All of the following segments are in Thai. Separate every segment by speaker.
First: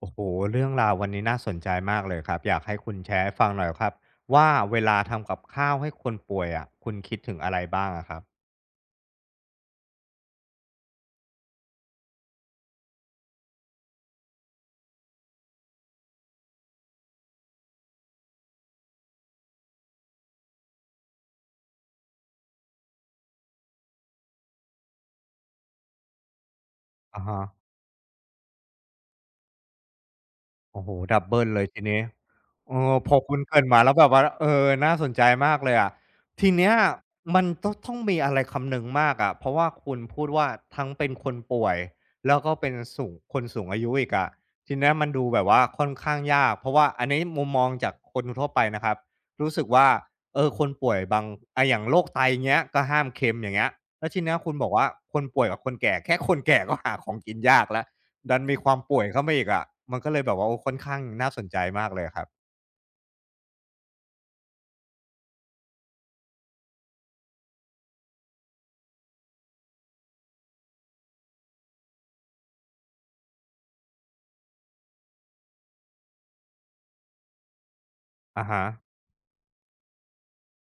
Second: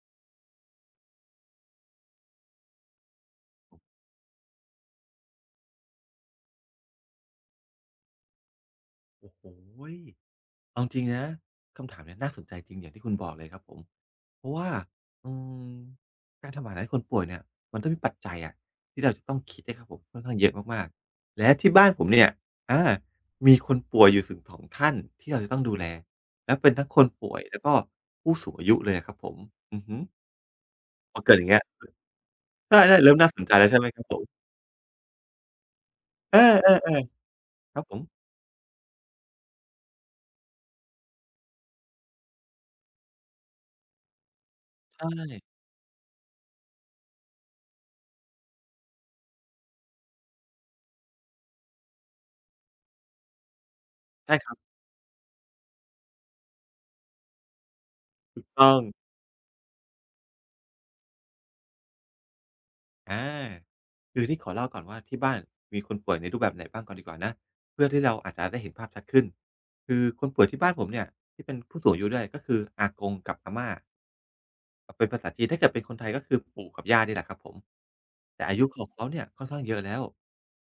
Speaker 1: โอ้โห เรื่องราววันนี้น่าสนใจมากเลยครับอยากให้คุณแชร์ให้ฟังหน่อยครับว่าเวลาทำกับข้าวให้คนป่วยอะคุณคิดถึงอะไรบ้างอะครับ
Speaker 2: โอ้โฮเอาจริงนะคำถามเนี้ยน่าสนใจจริงอย่างที่คุณบอกเลยครับผมเพราะว่าอืมการทำอาหารให้คนป่วยเนี่ยมันต้องมีปัจจัยอะที่เราจะต้องคิดนะครับผมค่อนข้างเยอะมากๆและที่บ้านผมเนี่ยอามีคนป่วยอยู่ถึงสองท่านที่เราจะต้องดูแล และเป็นทั้งคน
Speaker 1: อา
Speaker 2: ป่ว
Speaker 1: ฮะ
Speaker 2: ยแล้วก็ผู้สูงอายุเลยอะครับผมอือฮึ
Speaker 1: โอ้โฮ
Speaker 2: พ
Speaker 1: ดั
Speaker 2: อ
Speaker 1: บ
Speaker 2: เกิด
Speaker 1: เบิ
Speaker 2: อย่า
Speaker 1: ล
Speaker 2: งเงี้
Speaker 1: เล
Speaker 2: ย
Speaker 1: ยทีนี้เอ
Speaker 2: ใช่
Speaker 1: อ
Speaker 2: ๆ
Speaker 1: พ
Speaker 2: เริ่
Speaker 1: อ
Speaker 2: มน่า
Speaker 1: คุ
Speaker 2: ส
Speaker 1: ณ
Speaker 2: น
Speaker 1: เก
Speaker 2: ใจ
Speaker 1: ริ่น
Speaker 2: แล้ว
Speaker 1: มา
Speaker 2: ใช่ไหม
Speaker 1: แล้ว
Speaker 2: ครั
Speaker 1: แบ
Speaker 2: บ
Speaker 1: บ
Speaker 2: ผ
Speaker 1: ว่า
Speaker 2: ม
Speaker 1: เออน่าสนใจมากเลยอะ
Speaker 2: เออ
Speaker 1: ทีเนี้ย
Speaker 2: ๆ
Speaker 1: มันก็
Speaker 2: ๆครับผ
Speaker 1: ต้อง
Speaker 2: ม
Speaker 1: มีอะไรคำนึงมากอะเพราะว่าคุณพูดว่าทั้งเป็นคนป่วยแล้วก็เป็นสูงคนสูงอายุอีกอะทีเนี้ย
Speaker 2: ใช่
Speaker 1: มันดูแบบว่าค่อนข้างยากเพราะว่าอันนี้มุมมองจากคนทั่วไปนะครับรู้สึกว่าเออคนป่วยบางอย่างโรคไตเงี้ยก็ห้ามเค็มอย่างเงี้ยแล้วทีเนี้
Speaker 2: ใช่
Speaker 1: ย
Speaker 2: ค
Speaker 1: คุ
Speaker 2: รั
Speaker 1: ณบอ
Speaker 2: บ
Speaker 1: กว่าคนป่วยกับคนแก่แค่คนแก่ก็หาของกินยากแล้ว ดั
Speaker 2: ถู
Speaker 1: น
Speaker 2: ก
Speaker 1: มีค
Speaker 2: ต้
Speaker 1: วา
Speaker 2: อ
Speaker 1: ม
Speaker 2: ง
Speaker 1: ป่วยเข้ามาอีกอะมันก็เลยแบบว่าโอ้ค่อนข้างน่าสนใจมากเลยครับ
Speaker 2: อาคือนี่ขอเล่าก่อนว่าที่บ้านมีคนป่วยในรูปแบบไหนบ้างก่อนดีกว่านะเพื่อที่เราอาจจะได้เห็นภาพชัดขึ้นคือคนป่วยที่บ้านผมเนี่ยที่เป็นผู้สูงอายุด้วยก็คืออากงกับอาม่า เป็นภาษาจีนถ้าเกิดเป็นคนไทยก็คือปู่กับย่านี่แหละครับผมแต่
Speaker 1: อะ
Speaker 2: อา
Speaker 1: ฮะ
Speaker 2: ยุของเขาเนี่ยค่อนข้างเยอะแล้ว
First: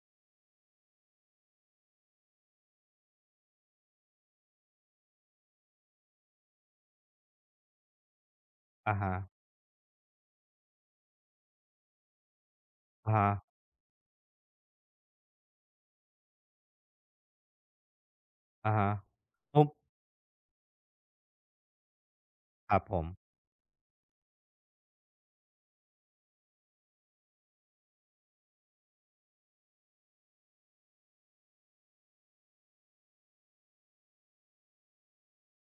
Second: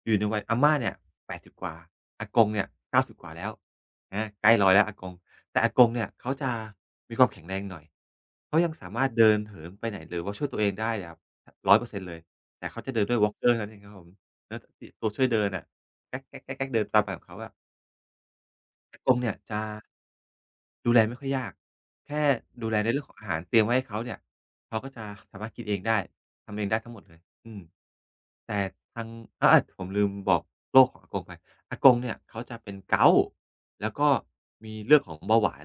Speaker 2: อยู่ในวัยอาม่าเนี่ย80กว่าอากงเนี่ย90กาสิบกว่าแล้วใกล้ร้อยแล้วอากงแต่อากงเนี่ยเขาจะมีความแข็งแรงหน่อยเขายังสา
Speaker 1: อะ
Speaker 2: มารถ
Speaker 1: ฮะ
Speaker 2: เดินเหินไปไหนหรือว่าช่วยตัวเองได้แบร้อยเปอร์เซ็นต์เลยแต่เขาจะเดิน
Speaker 1: อะ
Speaker 2: ด้วย
Speaker 1: ฮะ
Speaker 2: walker เท่านั้นเองครับผมแล้วตตัวช่วยเดินอะแก๊กๆๆๆเดินตามแบบของเขาอะ
Speaker 1: อะฮะ
Speaker 2: อากงเนี่ยจะ
Speaker 1: ปุ๊บ
Speaker 2: ดูแลไม่ค่อยยากแค่ดู
Speaker 1: ค
Speaker 2: แล
Speaker 1: รับ
Speaker 2: ใน
Speaker 1: ผ
Speaker 2: เรื่อ
Speaker 1: ม
Speaker 2: งของอาหารเตรียมไว้ให้เขาเนี่ยเขาก็จะสามารถกินเองได้ทำเองได้ทั้งหมดเลยอืมแต่ทางอาผมลืมบอกโรคของอากงไปอากงเนี่ยเขาจะเป็น gout แล้วก็มีเรื่องของเบาหวาน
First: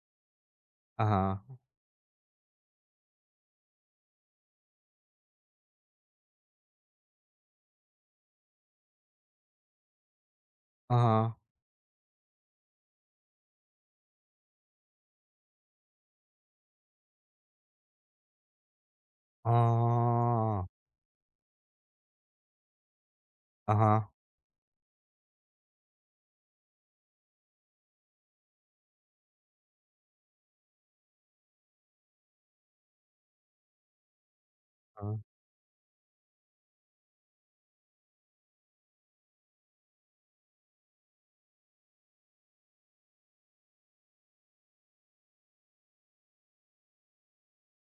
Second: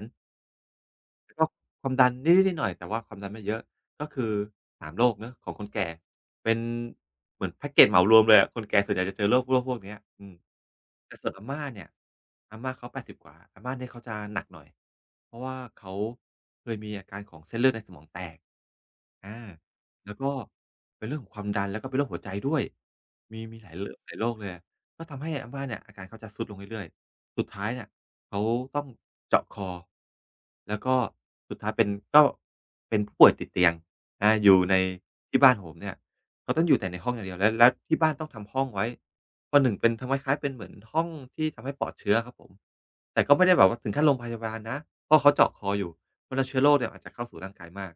Speaker 1: อะ
Speaker 2: แล้วก็
Speaker 1: ฮะ
Speaker 2: ความดันนิดๆหน่อยๆแต่ว่าความดันไม่เยอะก็คือสามโรคเนาะของคนแก่เป็นเหมือนแพ็กเกจเหมารวมเลยอะคนแก่ส่วนใหญ่จะเจอโรคพวกเนี้ยอืม
Speaker 1: อะ
Speaker 2: แต่
Speaker 1: ฮะ
Speaker 2: ส่วนอาม่าเนี่ยอาม่าเขา80กว่าอาม่าเนี่ยเขาจะหนักหน่อยเพราะว่าเขาเคยมีอาการของเส้นเลือดในสมองแตกอา
Speaker 1: อ๋อ
Speaker 2: แล้วก็เป็นเรื่องของความดันแล้วก็เป็นโรคหัวใจด้วยมีหลา
Speaker 1: อะ
Speaker 2: ยร
Speaker 1: ฮะ
Speaker 2: หลายโรคเลยอะก็ทำให้อาม่าเนี่ยอาการเขาจะทรุดลงเรื่อยๆ สุดท้ายเนี่ยเขาต้องเจาะคอแล้วก็สุดท้ายเป็นก็เป็นผู้ป่วยติดเตียงอยู่ใน
Speaker 1: อะฮะ
Speaker 2: ที่บ้านผมเนี่ยเขาต้องอยู่แต่ในห้องอย่างเดียวแล้วที่บ้านต้องทำห้องไว้ประหนึ่งเป็นทำคล้ายๆเป็นเหมือนห้องที่ทำให้ปลอดเชื้อครับผมแต่ก็ไม่ได้แบบว่าถึงขั้นโรงพยาบาลนะเพราะเขาเจาะคออยู่เพราะแล้วเชื้อโรคเนี่ยอาจจะเข้าสู่ร่างกายมาก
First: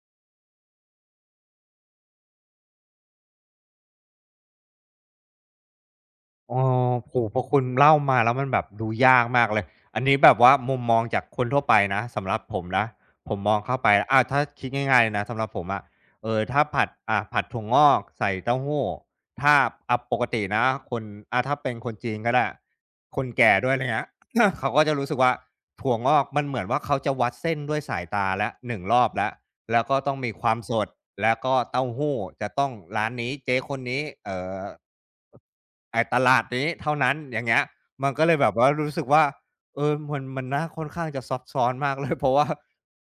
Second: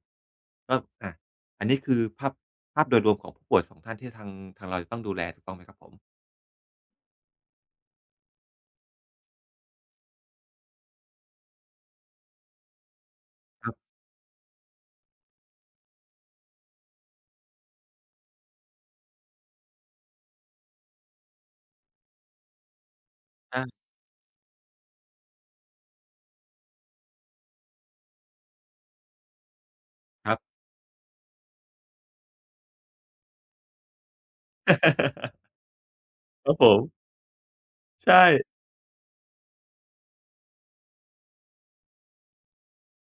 Speaker 2: ก็อาอันนี้คือภาพโดยรวมของผู้ป่วยสองท่านที่ทางเราจะต้องดูแลถูกต้องไหมครับผม
Speaker 1: อ๋อโอ้โฮพอคุณเล่ามาแล้วมันแบบดูยากมากเลยอันนี้แบบว่ามุมมองจากคนทั่วไปนะสำหรับผมนะผมมอง
Speaker 2: ครั
Speaker 1: เข้าไป
Speaker 2: บ
Speaker 1: อาถ้าคิดง่ายๆเลยนะสำหรับผมอะถ้าผัดผัดถั่วงอกใส่เต้าหู้ถ้าปกตินะคนถ้าเป็นคนจีนก็ได้คนแก่ด้วยอะ
Speaker 2: อา
Speaker 1: ไรเงี้ย เขาก็จะรู้สึกว่าถั่วงอกมันเหมือนว่าเขาจะวัดเส้นด้วยสายตาแล้วหนึ่งรอบแล้ว แล้วก็ต้อง
Speaker 2: ค
Speaker 1: มี
Speaker 2: รับ
Speaker 1: ความสดแล้วก็เต้าหู้จะต้องร้านนี้เจ๊คนนี้ไอ้ตลาด
Speaker 2: ครับผ
Speaker 1: นี้เท่า
Speaker 2: ม
Speaker 1: นั้นอย่างเงี้ยมั
Speaker 2: ใช
Speaker 1: นก็เลยแบบ
Speaker 2: ่
Speaker 1: ว่ารู้สึกว่าเออมันน่าค่อนข้างจะซับซ้อนมากเลย เพราะว่า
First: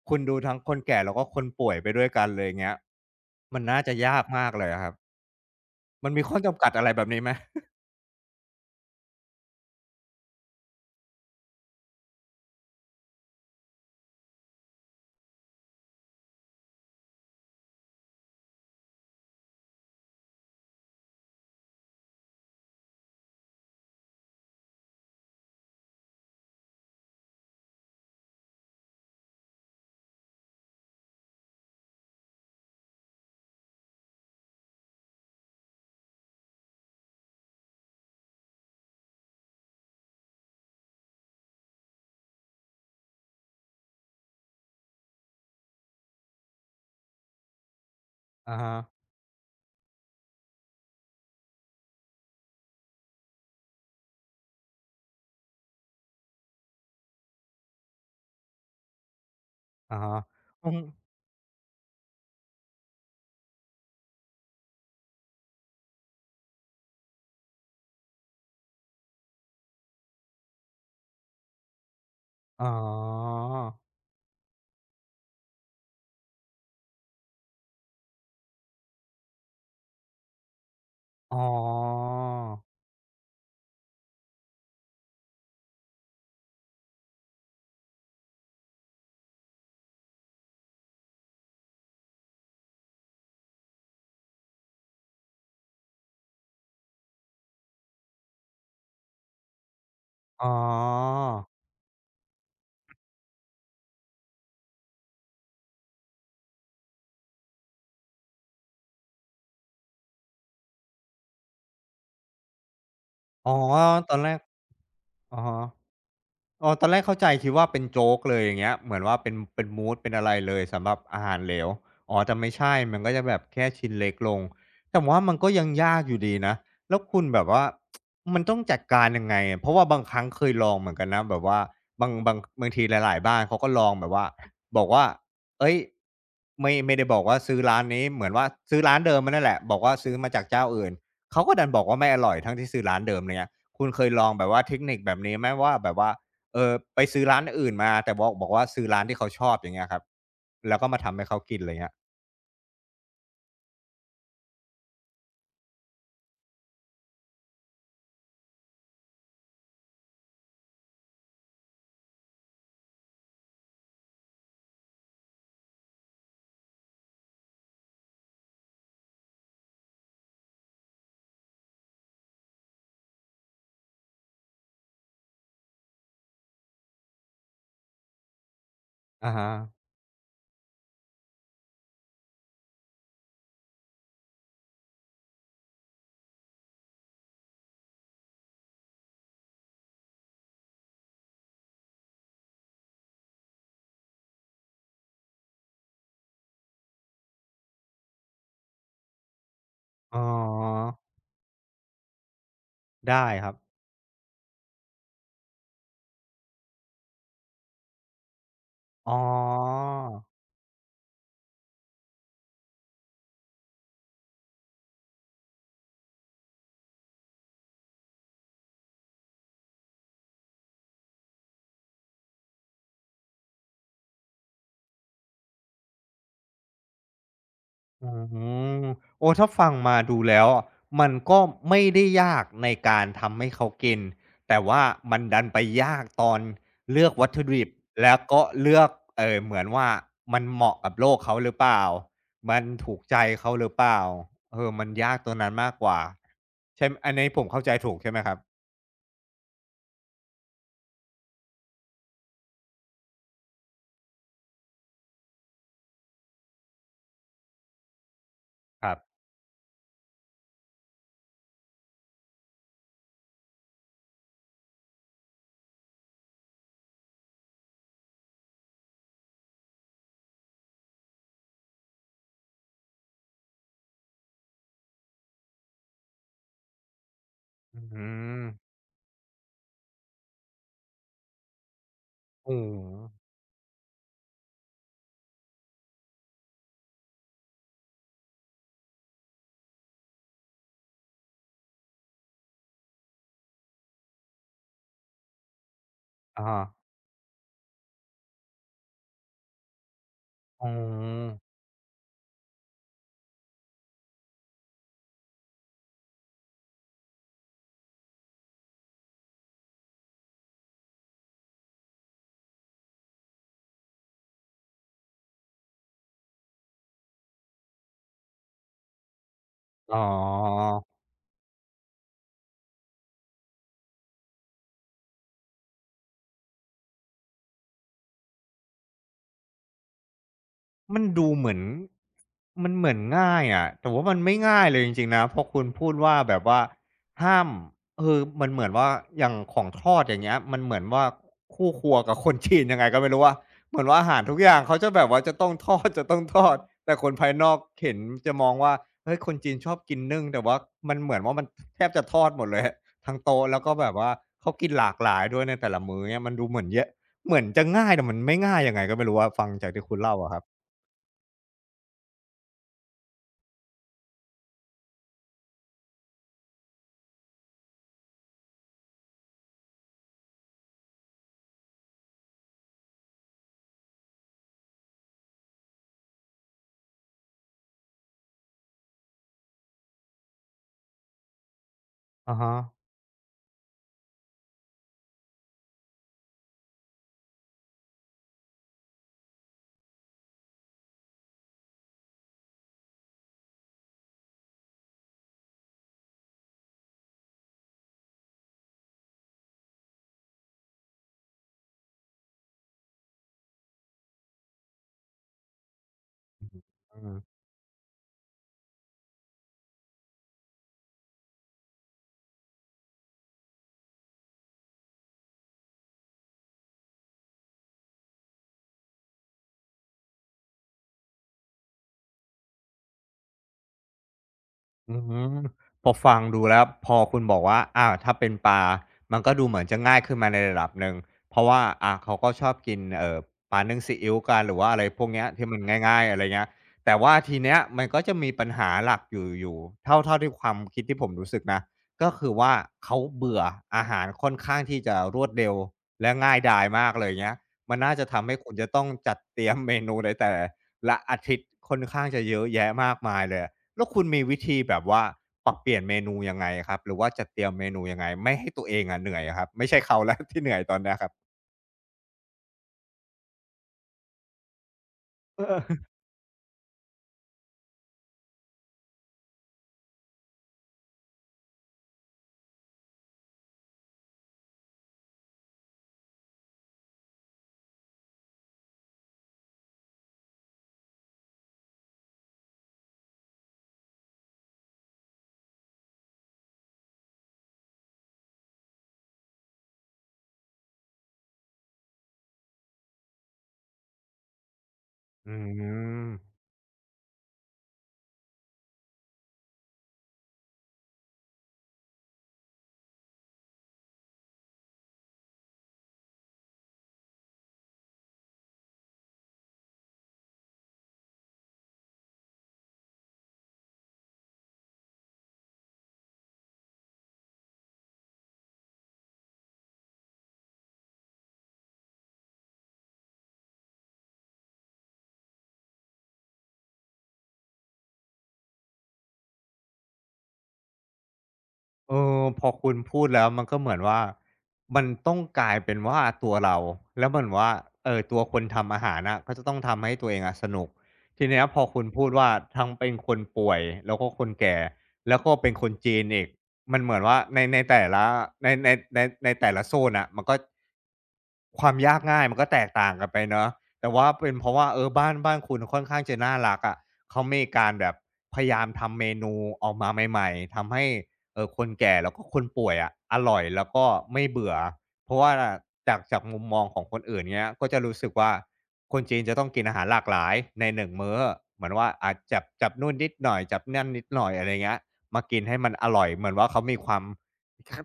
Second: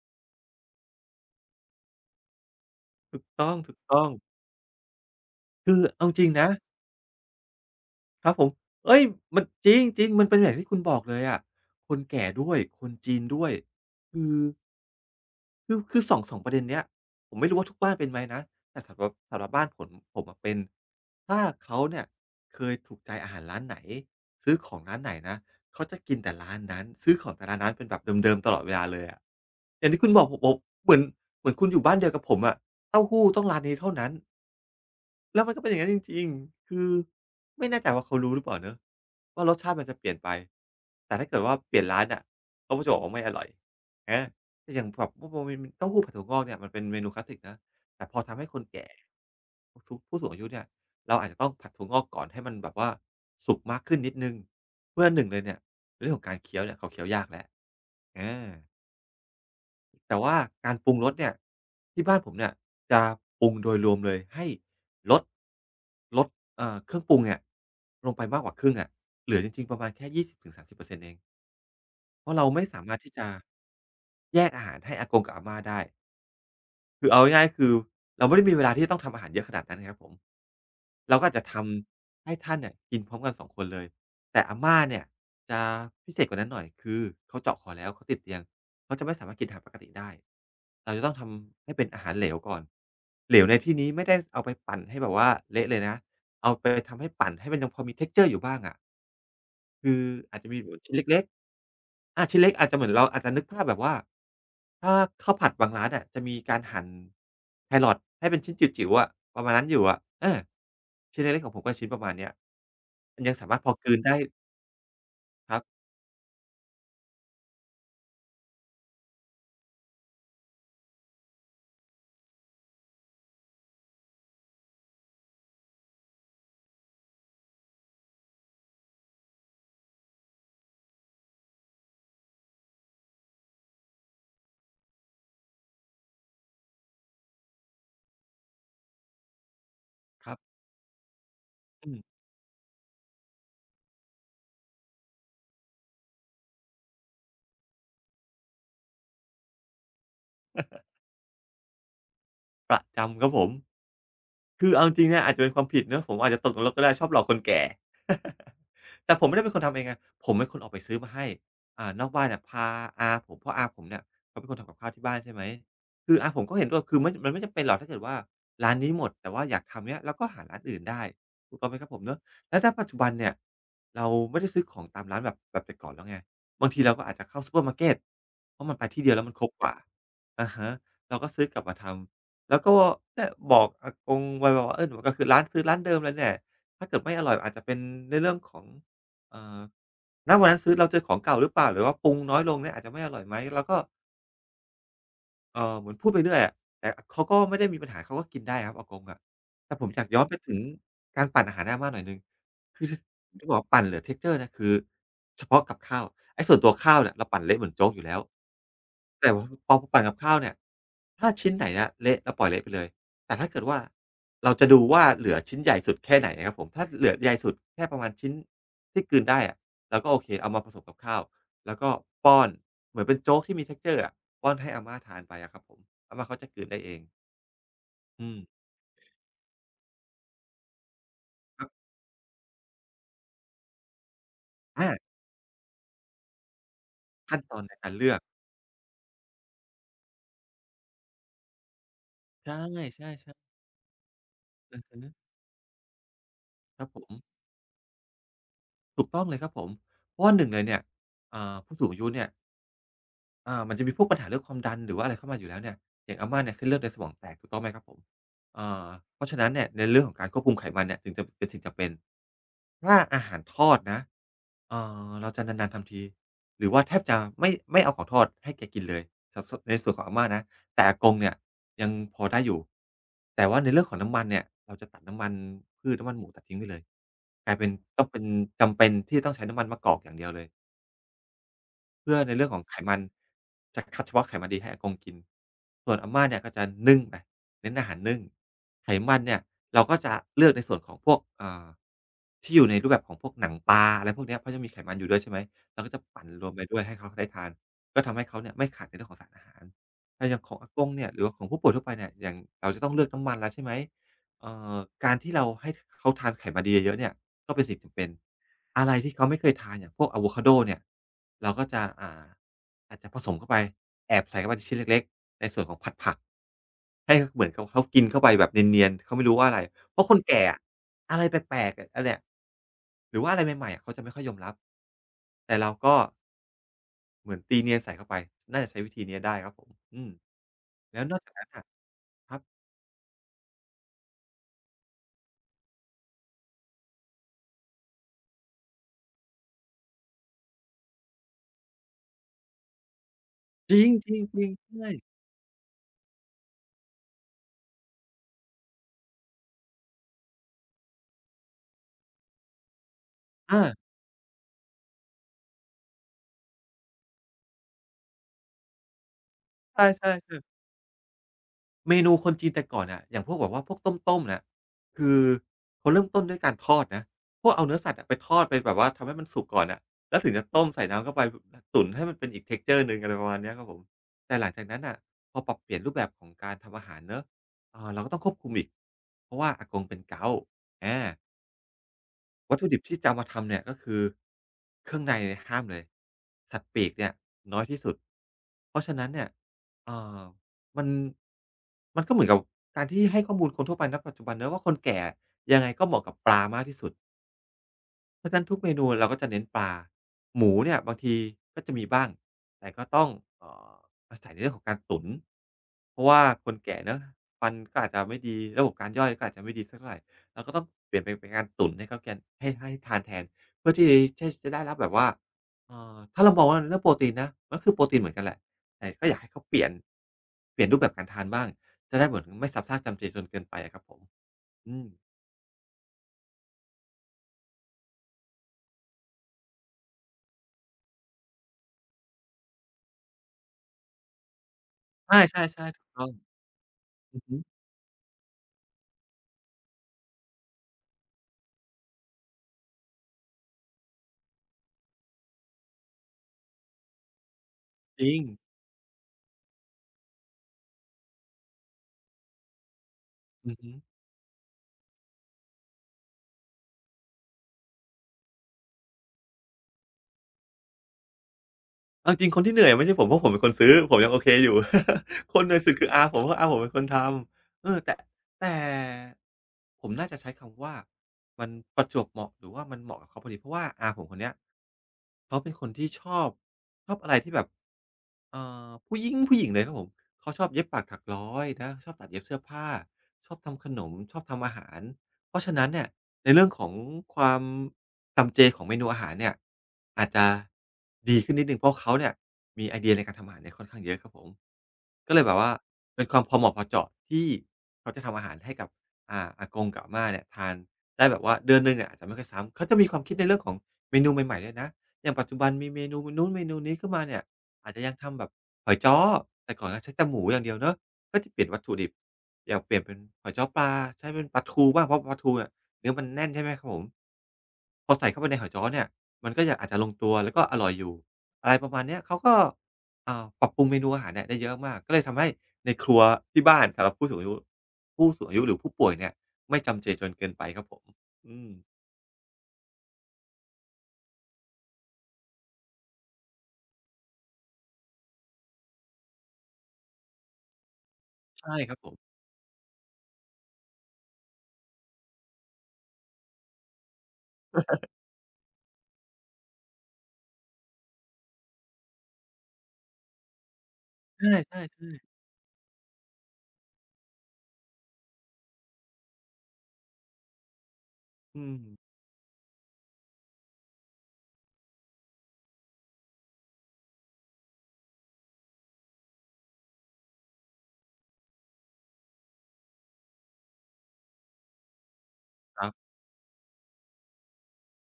Speaker 1: คุณดูทั้งคนแก่แล้วก็คนป่วยไปด้วยกันเลยอย่างเงี้ย
Speaker 2: ถูกต้อง
Speaker 1: มันน่าจะยากมากเลยอะครับ
Speaker 2: คือเอา
Speaker 1: มัน
Speaker 2: จ
Speaker 1: มี
Speaker 2: ริง
Speaker 1: ข้อ
Speaker 2: นะ
Speaker 1: จำกัดอะไรแบบนี้ไหม
Speaker 2: ครับผมเฮ้ยมันจริงจริงมันเป็นอย่างที่คุณบอกเลยอะคนแก่ด้วยคนจีนด้วยคือคือสสองสองประเด็นเนี้ยผมไม่รู้ว่าทุกบ้านเป็นไหมนะแต่สำหรับบ้านผมผมเป็นถ้าเขาเนี่ยเคยถูกใจอาหารร้านไหนซื้อของร้านไหนนะเขาจะกินแต่ร้านนั้นซื้อของแต่ละร้านเป็นแบบเดิมๆตลอดเวลาเลยอะอย่างที่คุณบอกผมเหมือนเหมือนคุณอยู่บ้านเดียวกับผมอะเต้าหู้ต้องร้านนี้เท่านั้น แล้วมันก็เป็นอย่างนั้นจริงๆ คือไม่แน่ใจว่าเขารู้หรือเปล่าเนาะว่ารสชาติมันจะเปลี่ยนไป แต่ถ้าเกิดว่าเปลี่ยนร้านน่ะเขาก็จะบอกว่าไม่อร่อยอาแต่อย่างแบบพวก เต้าหู้ผัดถั่วงอกเนี่ยมันเป็นเมนูคลาสสิกนะแต่พอทำให้
Speaker 1: อะ
Speaker 2: คน
Speaker 1: ฮะ
Speaker 2: แก่ทุกผู้สูงอายุเนี่ยเราอาจจะต้องผัดถั่วงอกก่อนให้มันแบบว่าสุกมากขึ้นนิดหนึ่งเพื่อหนึ่งเลยเนี่ยเรื่องของการเคี้ยวเนี่ยเขาเคี้ยวยากแล้วอา
Speaker 1: อะฮะ
Speaker 2: แต่ว่า
Speaker 1: อื
Speaker 2: การ
Speaker 1: ม
Speaker 2: ปรุงรสเนี่ยที่บ้านผมเนี่ยจะปรุงโดยรวมเลยให้ลดลดเครื่องปรุงเนี่ยลงไปมากกว่าครึ่งอะเหลือจริงๆประมาณแค่20-30%เปอร์เซ็นต์เองเพราะเราไม่
Speaker 1: อ๋อ
Speaker 2: สามารถที่จะแยกอาหารให้อากงกับอาม่าได้คือเอาง่ายๆคือเราไม่ได้มีเวลาที่จะต้องทำอาหารเยอะขนาดนั้นครับผม เราก็อา
Speaker 1: อ๋
Speaker 2: จ
Speaker 1: อ
Speaker 2: จะทำให้ท่านเนี่ยกินพร้อมกัน2คนเลยแต่อาม่าเนี่ยจะพิเศษกว่านั้นหน่อยคือเขาเจาะคอแล้วเขาติดเตียงเขาจะไม่สามารถกินอาหารปกติได้เราจะต้องทำให้เป็นอาหารเหลวก่อนเหลวในที่นี้ไม่ได้เอาไปปั่นให้แบบว่าเละเลยนะ เอาไปทำให้ปั่นให้มันยังพอมี texture อยู่บ้างอะคืออาจ
Speaker 1: อ๋อ
Speaker 2: จะมีแบบชิ้นเล็กๆชิ้นเล็กอาจจะเหมือนเราอาจจะนึกภาพแบบว่าถ้าข้าวผัดบางร้านอะจะมีการหั่นแครอทให้เป็นชิ้นจิ๋วๆอะประมาณนั้นอยู่อะเออชิ้นเล็กๆของผมก็ชิ้นประมาณเนี้ยมันยังสา
Speaker 1: อ๋อ
Speaker 2: มารถพอกลืน
Speaker 1: ตอ
Speaker 2: ได้
Speaker 1: นแรกอะ
Speaker 2: ค
Speaker 1: ฮะ
Speaker 2: รับ
Speaker 1: อ๋อตอนแรกเข้าใจคิดว่าเป็นโจ๊กเลยอย่างเงี้ยเหมือนว่าเป็นเป็นมูดเป็นอะไรเลยสำหรับอาหารเหลวอ๋อแต่ไม่ใช่มันก็จะแบบแค่ชิ้นเล็กลงแต่ผมว่ามันก็ยังยากอยู่ดีนะแล้วคุณแบบว่ามันต้องจัดการยังไงอะเพราะว่าบางครั้งเคยลองเหมือนกันนะแบบว่าบางทีหลายๆบ้านเขาก็ลองแบบว่าบอกว่าเฮ้ยไม่ได้บอกว่าซื้อร้านนี้เหมือนว่าซื้อร้านเดิมมะนั่นแหละบอกว่าซื้อ
Speaker 2: ค
Speaker 1: มา
Speaker 2: รับ
Speaker 1: จากเจ้าอื่นเขาก็ดันบอก
Speaker 2: อื
Speaker 1: ว่า
Speaker 2: ม
Speaker 1: ไม่อร่อยทั้งที่ซื้อร้านเดิมไรเงี้ยคุณเคยลองแบบว่าเทคนิคแบบนี้ไหมว่าแบบว่า ไปซื้อร้านอื่นมาแต่บอกว่าซื้อร้านที่เขาชอบอย่างเงี้ยครับแล้วก็มาทำให้เขากินไรเงี้ย
Speaker 2: ประจำครับผม คือเอาจริงๆเนี่ยอาจจะเป็นความผิดเนาะผมอาจจะตกนรกก็ได้ชอบหลอกคนแก่ แต่ผมไม่ได้เป็นคนทำเองไงผมเป็นคนออกไปซื้อมาให้นอกบ้านเนี่ยพาอาผมเพราะอาผมเนี่ยเขาเป็นคนทำกับข้าวที่บ้านใช่ไหม คืออาผมก็เห็นด้วยคือมันไม่จำเป็นหรอกถ้าเกิดว่าร้านนี้หมดแต่ว่าอยากทำเนี่ยเราก็หาร้านอื่นได้ถูกต้องไหมครับผมเนาะแล้วถ้าปัจจุบันเนี่ยเราไม่ได้ซื้อของตามร้านแบบแต่ก่อนแล้วไงบางทีเราก็อาจจะเข้าซูเปอร์มาร์เกตเพราะมันไปที่เดียวแล้ว
Speaker 1: อะ
Speaker 2: มันคร
Speaker 1: ฮะ
Speaker 2: บกว่าอะฮะเราก็ซื้อกลับมาทำ แล้วก็เนี่ยบอกอากงไว้ว่าเออหนูก็คือร้านซื้อร้านเดิมเลยเนี่ยถ้าเกิดไม่อร่อยอาจจะเป็นในเรื่องของเอ่อณวันนั้นซื้อเราเจอของเก่าหรือเปล่าหรือว่าปรุงน้อยลงเนี่ยอาจจะไม่อร่อยไหมแล้วก็ เหมือนพูดไปเรื่อยอะแต่เขาก็ไม่ได้มีปัญหาเขาก็กินได้ครับอากงอะแต่ผมอยาก
Speaker 1: อ๋อ
Speaker 2: ย้อนไปถึงการปั่นอาหารหน้าบ้านหน่อยหนึ่งคือ
Speaker 1: ได้ค
Speaker 2: ที่
Speaker 1: รั
Speaker 2: บ
Speaker 1: บ
Speaker 2: อกว่าปั่นเหลือ texture เนี่ยคือเฉพาะกับข้าวไอ้ส่วนตัวข้าวเนี่ยเราปั่นเละเหมือนโจ๊กอยู่แล้ว
Speaker 1: อ๋อ
Speaker 2: แต่ว่าพอปั่นกับข้าวเนี่ยถ้าชิ้นไหนอะเละเราปล่อยเละไปเลยแต่ถ้าเกิดว่าเราจะดูว่าเหลือชิ้นใหญ่สุดแค่ไหนอะครับผมถ้าเหลือใหญ่สุดแค่ประมาณชิ้นที่กลืนได้อะเราก็โอเคเอามาผสมกับข้าว แล้วก็ป้อนเหมือนเป็นโจ๊กที่มี texture อะป้อนให้อาม่าทานไปอะครับผมอาม่าเขาจะกลืนได้เอง
Speaker 1: อ๋
Speaker 2: อืม
Speaker 1: อโอ้ถ้าฟังมาดูแล้วอะมันก็
Speaker 2: ครั
Speaker 1: ไม่
Speaker 2: บ
Speaker 1: ได้ยากในการทำให้เขากิน แต่ว่า
Speaker 2: อา
Speaker 1: มันดันไปยากตอนเลือกวัต
Speaker 2: ขั้น
Speaker 1: ถุ
Speaker 2: ตอ
Speaker 1: ดิ
Speaker 2: น
Speaker 1: บ
Speaker 2: ในการเลื
Speaker 1: แล้
Speaker 2: อ
Speaker 1: ว
Speaker 2: ก
Speaker 1: ก็เลือกเหมือนว่ามันเหมาะกับโลกเขาหรือเปล่า มั
Speaker 2: ใช่
Speaker 1: นถูก
Speaker 2: ใช่
Speaker 1: ใจเขา
Speaker 2: ๆ
Speaker 1: หรือเปล่าเออ
Speaker 2: อือ
Speaker 1: มัน
Speaker 2: ฮึ
Speaker 1: ยากตรงนั้นมากกว่า
Speaker 2: ครั
Speaker 1: ใช่
Speaker 2: บผ
Speaker 1: อั
Speaker 2: ม
Speaker 1: นนี้ผมเข้าใจถูกใช่ไหมครับ
Speaker 2: ถูกต้องเลยครับผมเพราะว่าหนึ่งเลยเนี่ยผู้สูงอายุเนี่ย มันจะมีพวกปัญหาเรื่องความดันหรือว่าอะไรเข้ามาอยู่แล้วเนี่ยอย่างอาม่าเนี่ยเส้นเลือดในสมองแตกถูกต้องไหมครับผมอ่
Speaker 1: ค
Speaker 2: า
Speaker 1: รับ
Speaker 2: เพราะฉะนั้นเนี่ยในเรื่องของการควบคุมไขมันเนี่ยจึงจะเป็นสิ่งจำเป็นถ้าอาหารทอดนะเอ่เราจะนานๆทำทีหรือว่าแทบจะไม่เอาของทอดให้แกกินเลยในส่วนของอาม่านะแต่อากงเนี่ยยังพอได้อยู่แต่ว่าในเรื่องของน้ำมันเนี่ยเราจะตัดน้ำมันพืชน้ำมันหมูตัดทิ้งไปเลยกลายเป็น
Speaker 1: อื
Speaker 2: ต้องเป็น
Speaker 1: ม
Speaker 2: จำเป็นที่จะต้องใช้น้ำมันมะกอกอย่างเดียวเลย เพื่อในเรื่องข
Speaker 1: โอ้
Speaker 2: อง
Speaker 1: โฮ
Speaker 2: ไขมันจะคัดเฉพาะไขมันดีให้อากงกินส่วนอาม่าเนี่ยก็จะนึ่งไปเน้นอาหารนึ่งไขมันเนี่ยเราก็จะเลือกในส่วนของพวกที่อยู่ในรูปแบบของพวกหนังปลาอะไรพวกเนี้ยเพราะจะมีไขมันอยู่ด้วยใช่ไหมเราก็จะปั่น
Speaker 1: อะ
Speaker 2: รวม
Speaker 1: ฮะ
Speaker 2: ไปด้วยให้เขาได้ทานก็ทำให้เขาเนี่ยไม่ขาดในเรื่องของสารอาหารแต่อย่างของ
Speaker 1: อื
Speaker 2: อากงเนี่ยหรือ
Speaker 1: ม
Speaker 2: ว่าของผู้ป่วยทั่วไปเนี่ยอย่างเราจะต้องเลือกน้ำมันแล้วใช่ไหมเอ่อการที่เราให้เขาทานไขมันดีเยอะๆเนี่ยก็เป็นสิ่งจำเป็น อะไรที่เขาไม่เคยทานอย่างพวกอะโวคาโดเนี่ยเราก็จะอาจจะผสมเข้าไปแอบใส่เข้าไปในชิ้นเล็กๆในส่วนของผัดผักให้เหมือนกับเขากินเข้าไปแบบเนียนๆเขาไม่รู้ว่าอะไร
Speaker 1: อ๋
Speaker 2: เพ
Speaker 1: อ
Speaker 2: ราะคนแก่อะอะไรแปลกๆอะอันเนี้ยหรือว่าอะไรใหม่ๆอะเขาจะไม่ค่อยยอมรับแต่เราก็เหมือนตีเนียนใส่เข้าไปน่าจะใช้วิธีเนี้ยได้ครับผมแล้
Speaker 1: มัน
Speaker 2: วนอก
Speaker 1: ดู
Speaker 2: จาก
Speaker 1: เห
Speaker 2: นั้น
Speaker 1: มือน
Speaker 2: อะครับ
Speaker 1: มันเหมือนง่ายอะแต่ว่ามันไม่ง่ายเลยจริงๆนะเพราะคุณพูดว่าแบบว่าห้ามเออมันเหมือนว่าอย่างของทอดอย่างเงี้ยมันเหมือนว่าคู่ครัวกับคนจีนยังไงก็ไม่รู้ว่า
Speaker 2: จ
Speaker 1: เห
Speaker 2: ร
Speaker 1: มือนว่าอา
Speaker 2: ิ
Speaker 1: หา
Speaker 2: ง
Speaker 1: ร
Speaker 2: ๆ
Speaker 1: ทุกอย่าง
Speaker 2: ๆ
Speaker 1: เขาจะ
Speaker 2: ใช่
Speaker 1: แบบว่าจะต้องทอดแต่คนภายนอกเห็นจะมองว่าเฮ้ยคนจีนชอบกินนึ่งแต่ว่ามันเหมือนว่ามันแทบจะทอดหมดเลยอะทั้งโต๊ะแล้วก็
Speaker 2: อา
Speaker 1: แบบว่าเขากินหลากหลายด้วยในแต่ละมื้อเงี้ยมันดูเหมือนเยอะเหมือนจะง่ายแต่มันไม่ง่ายยังไงก็ไม่รู้อะฟังจากที่คุณ
Speaker 2: ใช่
Speaker 1: เล่าอะครับ
Speaker 2: ๆๆ เมนูคนจีนแต่ก่อนน่ะ อย่างพวกแบบว่าพวกต้มๆน่ะคือเขาเริ่มต้นด้วยการทอดนะ พวกเอาเนื้อสัตว์อะไปทอดไปแบบว่าทำให้มันสุกก่อนน่ะ แล้วถึงจะต้มใส่น้ำเข้าไปตุ๋นให้มันเป็นอีก texture หนึ่งอะไรประมาณเนี้ยครับผม แต่หลังจากนั้นน่ะ พอปรับเปลี่ยนรูปแบบของการทำอาหารเนาะเราก็ต้องควบคุมอีกเพราะว่าอากงเป็นเก๊าอา
Speaker 1: อะฮะ
Speaker 2: วัตถุดิบที่จะเอามาทำเนี่ยก็คือเครื่องในเนี่ยห้ามเลยสัตว์ปีกเนี่ยน้อยที่สุดเพราะฉะนั้นเนี่ยเอ่อมันมันก็เหมือนกับการที่ให้ข้อมูลคนทั่วไปณปัจจุบันเนาะว่าคนแก่ยังไงก็เหมาะกับปลามากที่สุด เพราะฉะนั้นทุกเมนูเราก็จะเน้นปลาหมูเนี่ยบางทีก็จะมีบ้างแต่ก็ต้องเอ่ออาศัยในเรื่องของการตุ๋นเพราะว่าคนแก่เนาะ
Speaker 1: อืม
Speaker 2: ฟันก็อาจจะไม่ดีระบบการย่อยก็อาจจะไม่ดีสักเท่าไรเราก็ต้องเปลี่ยนไปเป็นการตุ๋นให้เขาแกนให้ทานแทนเพื่อที่จะได้รับแบบว่าถ้าเรามองว่าเรื่องโปรตีนนะมันก็คือโปรตีนเหมือนกันแหละแต่ก็อยากให้เขาเปลี่ยนรูปแบบการทานบ้างจะได้เหมือนไม่ซ้ำซากจำเจจนเกินไปอะครับผมอืม
Speaker 1: อือฮึพอฟังดูแล้วพอคุณบอกว่าอาถ้าเป็นปลามันก็ดูเหมือนจะง่ายขึ้นมาในระดับหนึ่งเพราะว่าอาเขาก็ชอบกินปลานึ่งซีอิ๊วกันหรือว่าอะไรพวก
Speaker 2: ใช
Speaker 1: เนี้ย
Speaker 2: ่
Speaker 1: ที่มัน
Speaker 2: ๆๆถูก
Speaker 1: ง่าย
Speaker 2: ต้อ
Speaker 1: ๆอะไร
Speaker 2: ง
Speaker 1: เงี้ยแต่ว่า
Speaker 2: อือฮึ
Speaker 1: ทีเนี้ยมันก็จะมีปัญหาหลักอยู่เท่าที่ความคิดที่ผมรู้สึกนะก็คือว่าเขาเบื่ออาหารค่อนข้างที่จะรวดเร็วและง่ายดายมากเลยเงี้ยมันน่า
Speaker 2: จ
Speaker 1: จะ
Speaker 2: ริง
Speaker 1: ทำให้คุณจะต้องจัดเตรียมเมนูในแต่ละอาทิตย์ค่อนข้างจะเยอะแยะมากมายเลยะ
Speaker 2: อือฮึ
Speaker 1: แล้วคุณมีวิธีแบบว่าปรับเปลี่ยนเมนูยังไงครับหรือว่าจัดเตรียมเมนูยังไงไม่ให้ตัวเองอะเหนื่อยอะครับไม่ใช่เขาแล้ว ที่เหนื่อยตอนเนี้ยครับ
Speaker 2: เอาจริงคนที่เหนื่อยไม่ใช่ผมเพราะผมเป็นคนซื้อผมยังโอเคอยู่ คนเหนื่อยสุดคืออาผมเพราะอาผมเป็นคนทำแต่ผมน่าจะใช้คำว่ามันประจวบเหมาะหรือว่ามันเหมาะกับเขาพอดีเพราะว่าอาผมคนเนี้ยเขาเป็นคนที่ชอบอะไรที่แบบเอ่ผู้หญิงผู้หญิงเลยครับผมเขาชอบเย็บปากถักร้อยนะชอบตัดเย็บเสื้อผ้าชอบทำขนมชอบทำอาหาร เพราะฉะนั้นเนี่ยในเรื่องของความจำเจของเมนูอาหารเนี่ยอาจจะดีขึ้นนิดหนึ่งเพราะเขาเนี่ยมีไอเดียในการทำอาหารเนี่ยค่อนข้างเยอะครับผมก็เลยแบ
Speaker 1: อื
Speaker 2: บว่าเป็นความพอ
Speaker 1: ม
Speaker 2: เหมาะพอเจาะที่เขาจะทำอาหารให้กับอากงกับอาม่าเนี่ยทานได้แบบว่าเดือนหนึ่งอะอาจจะไม่ค่อยซ้ำเขาจะมีความคิดในเรื่องของเมนูใหม่ๆด้วยนะอย่างปัจจุบันมีเมนูนู้นเมนูนี้ขึ้นมาเนี่ยอาจจะยังทำแบบหอยจ้อแต่ก่อนก็ใช้แต่หมูอย่างเดียวเนาะ ก็จะเปลี่ยนวัตถุดิบอย่างเปลี่ยนเป็นหอยจ้อปลาใช้เป็นปลาทูบ้างเพราะปลาทูเนี่ยเนื้อมันแน่นใช่ไหมครับผมพอใส่เข้าไปในหอยจ้อเนี่ยมันก็จะอาจจะลงตัวแล้วก็อร่อยอยู่อะไรประมาณเนี้ยเขาก็ปรับปรุงเมนูอาหารเนี่ยได้เยอะมากก็เลยทำให้ในครัวที่บ้านสำหรับผู้สูงอายุผู้สูงอายุหรือผู้ป่วยเนี่ยไม่จำเจจนเกินไปครับผมอืม
Speaker 1: เออพอคุณพูดแล้วมันก็เหมือนว่ามันต้องกลายเป็นว่าตัวเราแล้วเหมือนว่าเออตัวคนทำอาหารน่ะก็จะต้องทำให้ตัวเองอะสนุกทีเนี้ย
Speaker 2: ใช่
Speaker 1: พอ
Speaker 2: ครับ
Speaker 1: คุณ
Speaker 2: ผ
Speaker 1: พูด
Speaker 2: ม
Speaker 1: ว่าทั้งเป็นคนป่วยแล้วก็คนแก่แล้วก็เป็นคนจีนอีกมันเหมือนว่าในแต่ละในแต่ละโซนอ่ะมันก็ความยากง่ายมันก็แตกต่างกันไปเนาะแต่ว่าเป็นเพราะ
Speaker 2: ใช่
Speaker 1: ว่าเออ
Speaker 2: ๆ
Speaker 1: บ้าน
Speaker 2: ๆ
Speaker 1: บ้านคุณค่อนข้างจะน่ารักอะะเขามีการแบบพยายามทำเมนูออกมาใหม่ๆทำให้ เอ
Speaker 2: อื
Speaker 1: อคนแก่
Speaker 2: ม
Speaker 1: แล้วก็คนป่วยอะอร่อยแล้วก็ไม่เบื่อเพราะว่าจากมุมมองของคนอื่นเงี้ยก็จะรู้สึกว่าคนจีนจะต้องกินอาหารหลากหลายในหนึ่งมื้อเหมือนว่าอาจจับนู่นนิดหน่อยจับนั่นนิดหน่อยอะไรเงี้ยมากินให้
Speaker 2: ค
Speaker 1: มั
Speaker 2: รั
Speaker 1: นอ
Speaker 2: บ
Speaker 1: ร่อยเหมือนว่าเขามีความ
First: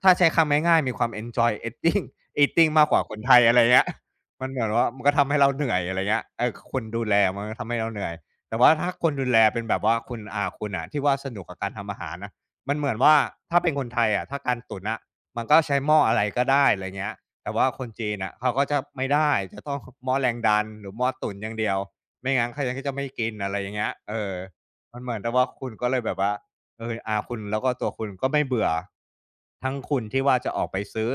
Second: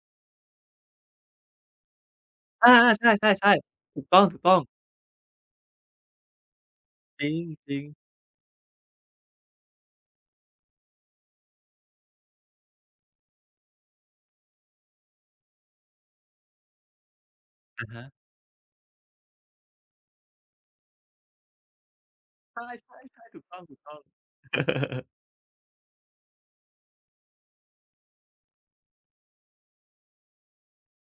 Speaker 1: ถ้าใช้คำง่ายๆมีความ enjoy eating eating
Speaker 2: อา
Speaker 1: มากก
Speaker 2: ๆ
Speaker 1: ว่า
Speaker 2: ใ
Speaker 1: คนไทย
Speaker 2: ช่
Speaker 1: อะไร
Speaker 2: ๆ
Speaker 1: เงี้ย
Speaker 2: ๆถูก
Speaker 1: มัน
Speaker 2: ต้
Speaker 1: เห
Speaker 2: อง
Speaker 1: มือน
Speaker 2: ๆ
Speaker 1: ว่ามันก็ทำให้เราเหนื่อยอะไรเงี้ยเออคนดูแล
Speaker 2: จ
Speaker 1: มันก็ทำให้
Speaker 2: ริง
Speaker 1: เรา
Speaker 2: ๆ
Speaker 1: เหนื่อยแต่ว่าถ้าคนดูแลเป็นแบบว่าคุณอาอ่ะที่ว่าสนุกกับการทำอาหารนะ มันเหมือนว่าถ้าเป็นคนไทยอะถ้าการตุ๋นอะมันก็ใช้หม้ออะไรก็ได้อะไรเงี้ยแต่ว่าคน
Speaker 2: อะฮะ
Speaker 1: จีนน่ะเขาก็จะไม่ได้จะต้องหม้อแรงดันหรือหม้อตุ๋นอย่างเดียวไม่งั้นเขายังก็จะ
Speaker 2: ใช่
Speaker 1: ไม่กิ
Speaker 2: ๆ
Speaker 1: น
Speaker 2: ๆถูก
Speaker 1: อะไร
Speaker 2: ต้
Speaker 1: อย่างเงี้ย
Speaker 2: องๆ
Speaker 1: เออมันเหมือนกับว่าคุณก็เลยแบบว่าเอออาคุณแล้วก็ตัวคุณก็ไม่เบื่อทั้งคุณที่ว่าจะออกไปซื้อ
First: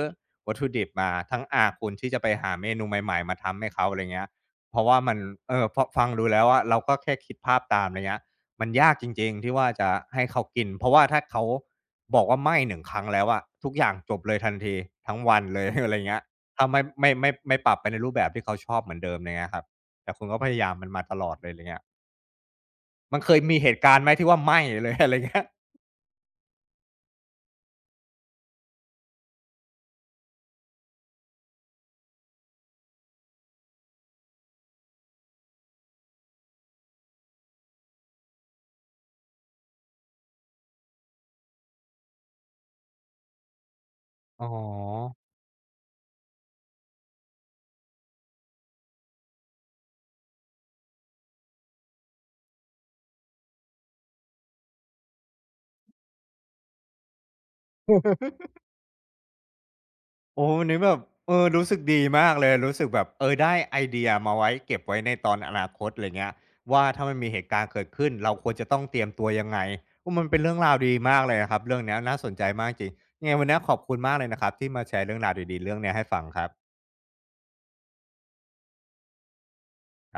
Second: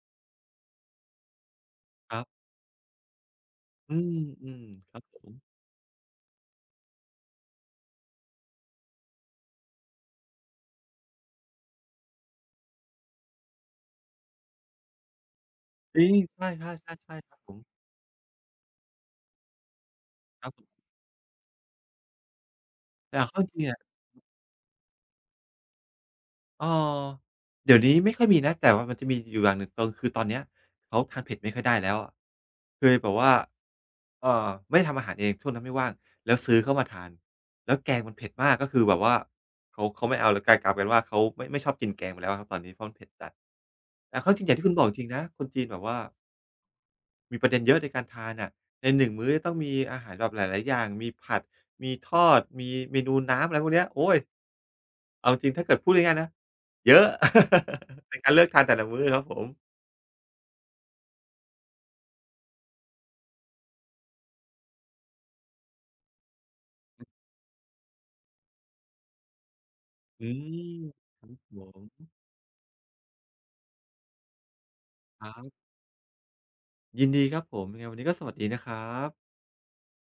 Speaker 1: วัตถุดิบมาทั้งอาคุณที่
Speaker 2: ค
Speaker 1: จะ
Speaker 2: รั
Speaker 1: ไป
Speaker 2: บ
Speaker 1: หาเมนูใหม่ๆมาทำให้เขา
Speaker 2: อื
Speaker 1: อะไรเงี้ย
Speaker 2: ม
Speaker 1: เพราะ
Speaker 2: ๆค
Speaker 1: ว่า
Speaker 2: รับ
Speaker 1: มั
Speaker 2: ผ
Speaker 1: น
Speaker 2: ม
Speaker 1: เออพอฟังดูแล้วอะเราก็แค่คิดภาพตามอะไรเงี้ย มันยากจริงๆที่ว่าจะให้เขากินเพราะว่าถ้าเขาบอกว่าไม่หนึ่งครั้งแล้วอะทุกอย่างจบเลยทันทีทั้งวันเลย อะไร
Speaker 2: จ
Speaker 1: อย่า
Speaker 2: ริ
Speaker 1: ง
Speaker 2: ง
Speaker 1: เงี้ย
Speaker 2: ใช่ๆ
Speaker 1: ถ้าไม่
Speaker 2: ๆ
Speaker 1: ไม่
Speaker 2: ใช่ค
Speaker 1: ไม่
Speaker 2: รับผ
Speaker 1: ไม่
Speaker 2: ม
Speaker 1: ปรับไปในรูปแบบที่เขาชอบเหมือนเดิมไรเงี้ยครับแต่คุณก็
Speaker 2: ค
Speaker 1: พ
Speaker 2: รับผ
Speaker 1: ยายาม
Speaker 2: ม
Speaker 1: มันมาตลอดเลยไรเงี้ยมั
Speaker 2: แต่
Speaker 1: น
Speaker 2: เอา
Speaker 1: เคย
Speaker 2: เข้าจ
Speaker 1: มี
Speaker 2: ริง
Speaker 1: เห
Speaker 2: อะ
Speaker 1: ตุการณ์ไหมที่ว่าไม่เลย อะไรเงี้ย
Speaker 2: เออเดี๋ยวนี้ไม่ค่อยมีนะแต่ว่ามันจะมีอยู่อย่างหนึ่งตรงคือตอนเนี้ยเขาทานเผ็ดไม่ค่อยได้แล้วอะคือแบบว่าไม่ได้ทำอาหารเองช่วงนั้นไม่ว่าง แล้วซื้อเข้ามาทาน แล้วแกงมันเผ็ดมากก็คือแบบว่าเขาไม่เอาแล้วกลายเป็นว่าเขาไม่ชอบกินแกงไปแล้วอะครับตอนนี้เพราะมันเผ็ดจัดแต่เอาเข้าจ
Speaker 1: อ๋
Speaker 2: ริ
Speaker 1: อ
Speaker 2: งอย่างที่คุณบอกจริงๆนะคนจีนแบบว่า มีประเด็นเยอะในการทานอะในหนึ่งมื้อจะต้องมีอาหารแบบหลายๆอย่าง มีผัด มีทอด มีเมนูน้ำอะไรพวกเนี้ยโอ๊ยเอาจริง ถ้าเกิดพูดง่ายๆนะ เยอะ ในการเลือกทานแต่ละมื้อครับผม
Speaker 1: โอ้วันนี้แบบเออรู้สึกดีมากเลย รู้สึกแบบเออได้ไอเดียมาไว้เก็บไว้ในตอนอนาคตอะไรเงี้ยว่าถ้ามันมีเหตุการณ์เกิดขึ้นเราควรจะต้องเตรียมตัวยังไงโอ้มัน
Speaker 2: อื
Speaker 1: เป็นเรื่องราว
Speaker 2: ม
Speaker 1: ดีมา
Speaker 2: ค
Speaker 1: ก
Speaker 2: รั
Speaker 1: เลยนะครับ
Speaker 2: บ
Speaker 1: เรื่
Speaker 2: ผ
Speaker 1: องเนี้ย
Speaker 2: ม
Speaker 1: น่าสนใจมากจริงยังไงวันเนี้ยขอบคุณมากเลยนะครับที่มาแชร์เรื่อง
Speaker 2: ค
Speaker 1: รา
Speaker 2: รั
Speaker 1: วดี
Speaker 2: บ
Speaker 1: ๆเรื่องเนี้ยให้ฟังครับ
Speaker 2: ยินดีครับผมยังไงวันนี้ก็สวัสดีนะครับ